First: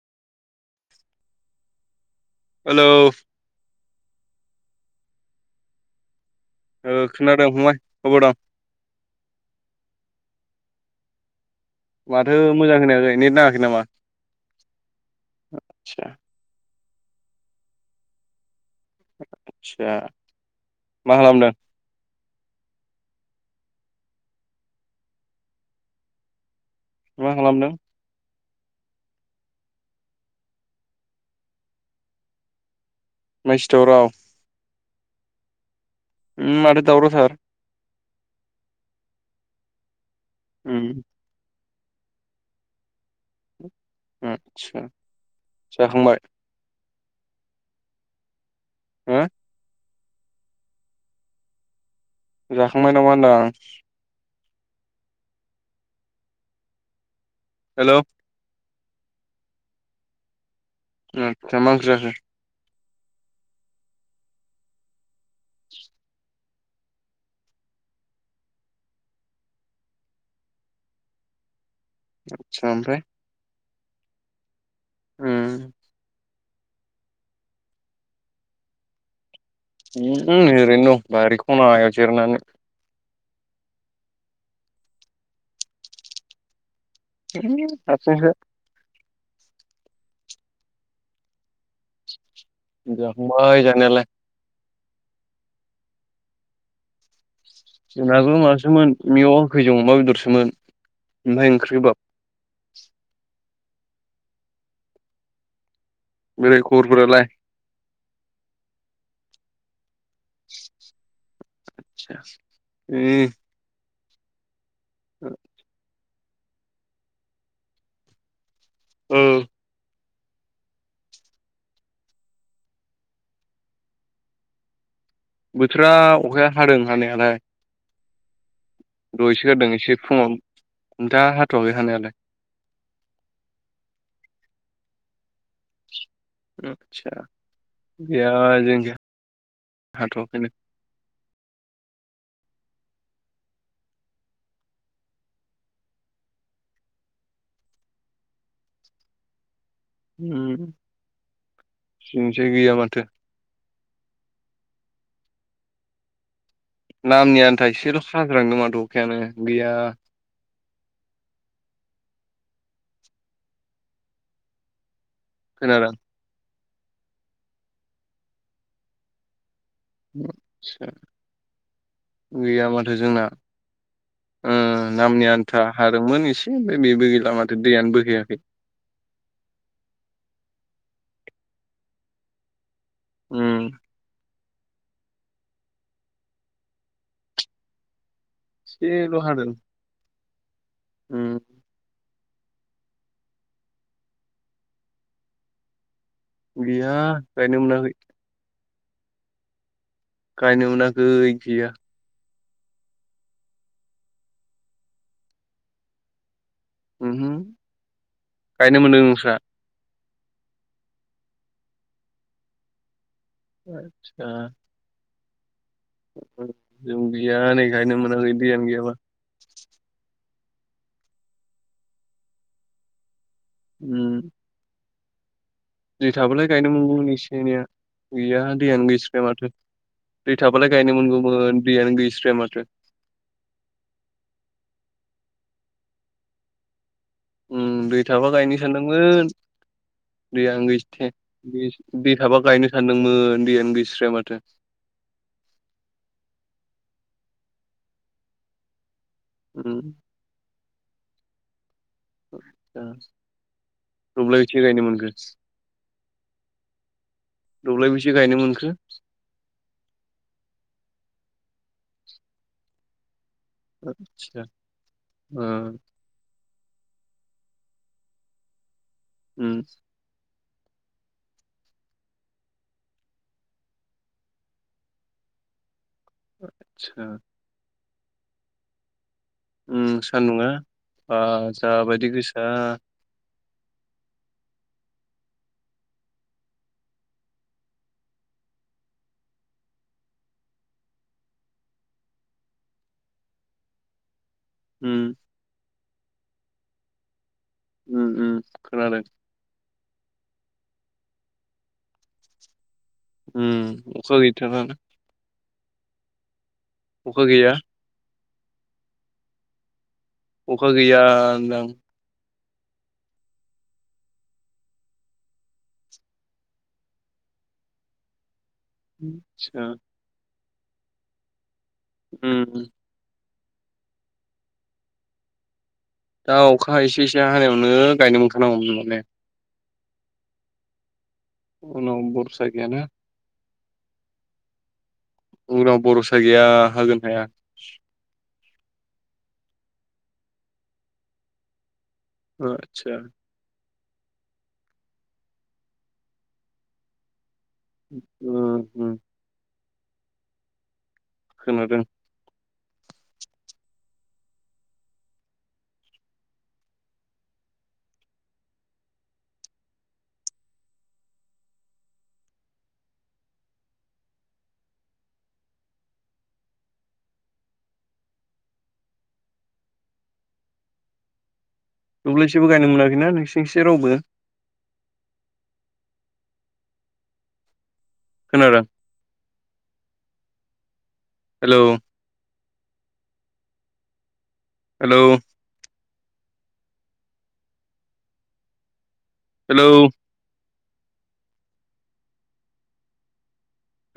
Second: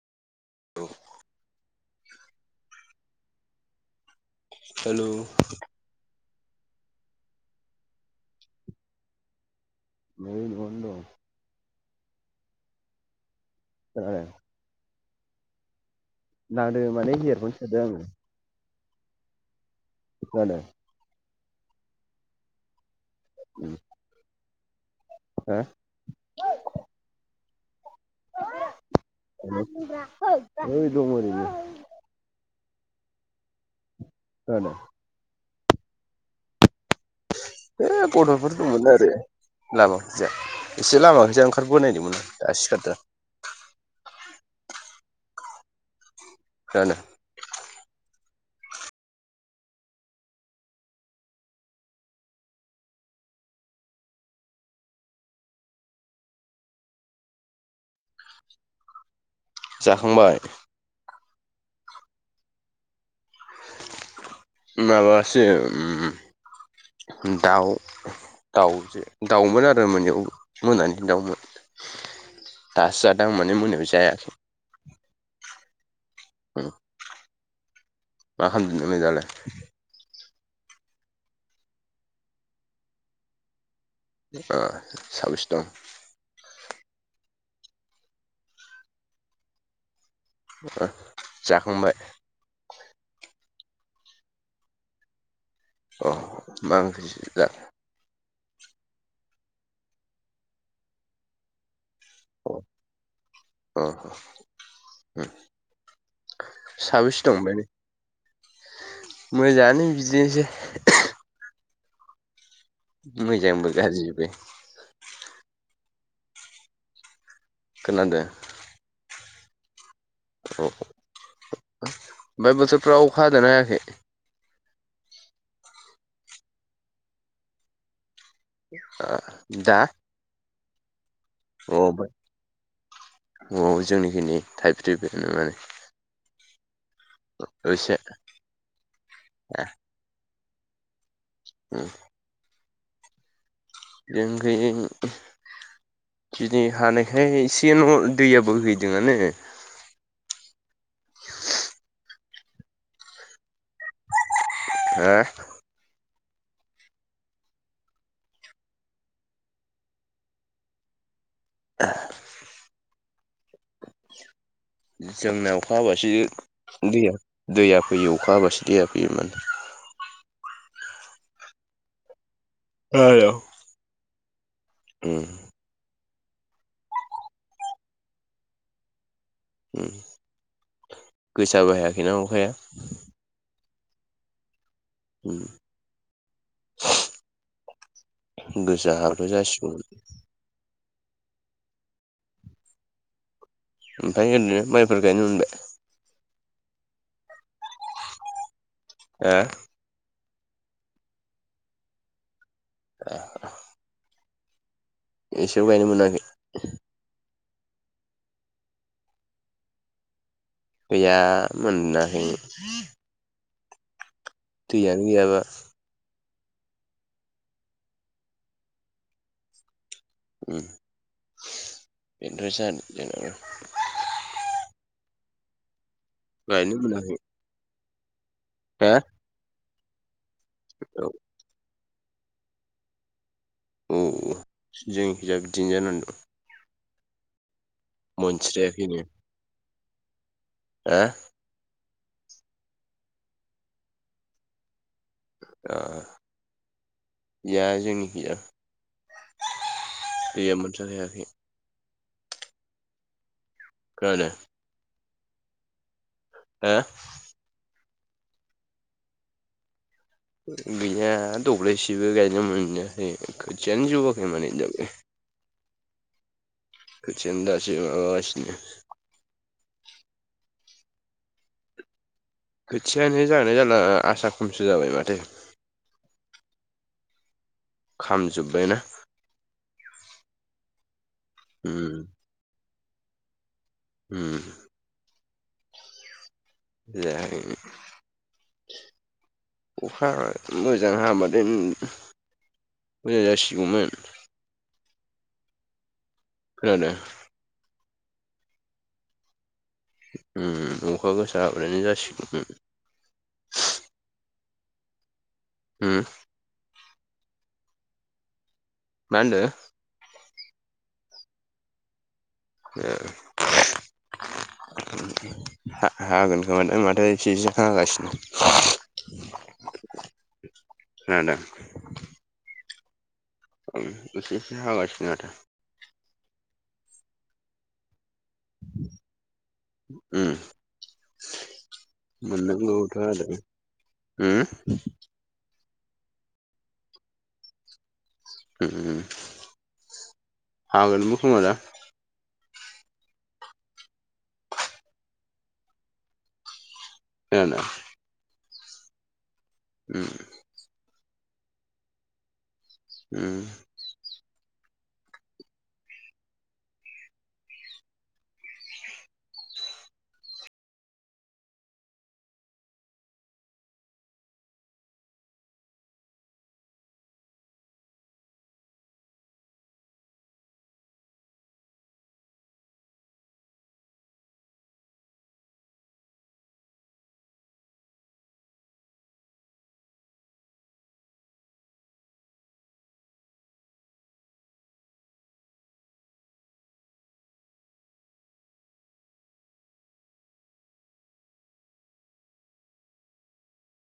औ hello hello ओ खोनादों फंबाय अबाव दं? नै न'आवनो दं। माथो मोजां खोनायाखै नेट नाङाखै नामा? [unintelligible] आथसा नांदो माने इयारफन सोदो आङो आतसा जालाय मा खालामदों उ हा मा खालामदों? ओय दं ओरैनो मायसि दावराव खोनादो। उम माथो दावराव थार। ओ गथ'फोर दंमोन आरो लामा खैजा उम एसे लामा खैजा ओंखार बोनायदोंमोन आं दासो सिखारदों। उम सा जाखांबाय? फोरानो हो जाखांबाय नामा होनदां। हेलौ जाखांबाय। उम ओमफ्राय मा ओंख्रि जाखो? माबासे उम दाउ दाउजो दाउमोन आरो मोनायाव मोनानि दाउमोन। आथसा दासो ओमफ्राय जादों आं माने मोनायाव जायाखै। उम उम मा खामदों [unintelligible] जालाय उम नै‌ ओरैनो दं बारि खना हायाव जिरनानै। ओ साबैसे दं? ओ हारसिंनो। ओ जाखांबाय। जाखांबाय जानायालाय। अ' मा ओंख्रि जाखो? जोंनाबो माबासोमोन मेवा गोखैजों अमा बेदरसोमोन। ओमफ्राय ओंख्रि गोबाब औ अ' उम बोरै खबरफोरालाय साबैसे दं ओमफाय मोजाङानो बिदिनोसै। आथसा मोजांबो गाज्रिबो। ओ खोनादो। ओ औ ओमफाय बोथोरफ्राव अखा हादोंना हायाखै? बोथोरा अखाया हादों हानायालाय। दयसो गारदों एसे फुङाव नोंथाङा हा औ ओफाय औ जोंनिखि नै थाइफ्रि बायानो माने आतसा एसे गैया जों गैया हाथ'वाखैनो। उम जोंखै दिनै हानायखाय एसे न' दैया बोहैदोंआनो। उम जोंनिजाय गैया माथो। आ नामनि आन्था एसेल' साजांदों माथो अखायानो गैया। जोंना अखा खोनादों हाबासो दैया दैया फैयो अखा हाबासो दैया फैयो माने। [unintelligible] गैया माथो जोंना ओ उम नामनि आन्था हादोंमोन एसे ओमफ्राय बेबो गैला माथो दैयानो बोहैयाखै। उम गोसाबो हायाखैना अखाया। उम उम गोसा एसेल' हाबो हादों जासिगौमोन। उम ओमफ्राय ओरैनो माइफोर गायनो मोनबाय? गैया गायनो मोनाखै। ओ गायनो मोनाखै गैया। ए एसेबो गायनो मोनाखै? उमहु गायनो मोनदों नोंस्रा? गैया मोनाखै। आतसा दैैयानो गैयाबा। जों गैया नै गायनो मोनाखै दैयानो गैयाबा। उम बेनोथ'सो आरो जोंनियाव। उम दै थाबालाय गायनो मोनगौमोन एसे एनैया गैया दैयानो हा गैस्राया माथो। दै थाबालाय गायनो औ मोनगौमोन दैयानो गैस्राया माथो। औ जोंखिजाय बिदिनो जानानै दं। उम दै थाबा गायनो मोनस्रायाखैनो सानदोंमोन दैयानो हा गैसथे दै दै थाबा गायनो सानदोंमोन दैयानो गैस्राया माथो। ओ गैया जोंनि खैजाय उम दैया मोनथाखायाखै। ओ खोनादों दब्लायबेसे गायनो मोनखो? हो दौलायबैसे गायनो मोनखो? गैया दब्लायसेबो गायनो मोनाखै खोथियानो जौआखै माने दाबो। उम खोथियानो दासो माबागासिनो। उम खोथियानो जागोना जाला आसा खमसो जाबाय माथो। आतसा खामजोब्बाय ना। उम सानदुंआ ओ उम जाबायदि गोसा। उम जायाखैनो। अखा मोजां हाबादेन मोजां जासिगौमोन। उम। खोनादो। ओम ओम खोनादों। उम अखा गोसा हाबानो जासिगौमोन। उम अखा गैथारा ना। उम अखा गैया। मा होनदो? अखा गैया होनदो आं। [unintelligible] हा-हागोन खोमादां माथो एसे एसे हागासिनो। आथसा। खोनादों। उम उम। ओम एसे एसे हागासिनो आरो। दा अखा एसे एसे हानायावनो गायनो मोनखानांगौमोन होनबा ने। मोनांगौथ' आरो। होम? उनाव बर'सा गैया होगोन हाया। ओम हागोनबो खोमादा। आतसा। जानो। अ उम। उम। खोनादों। उम। दब्लायसेबो गायनो मोनाखैना नोंसिनिथिं रावबो? खोनादों हेलौ। हेलौ। हेलौ।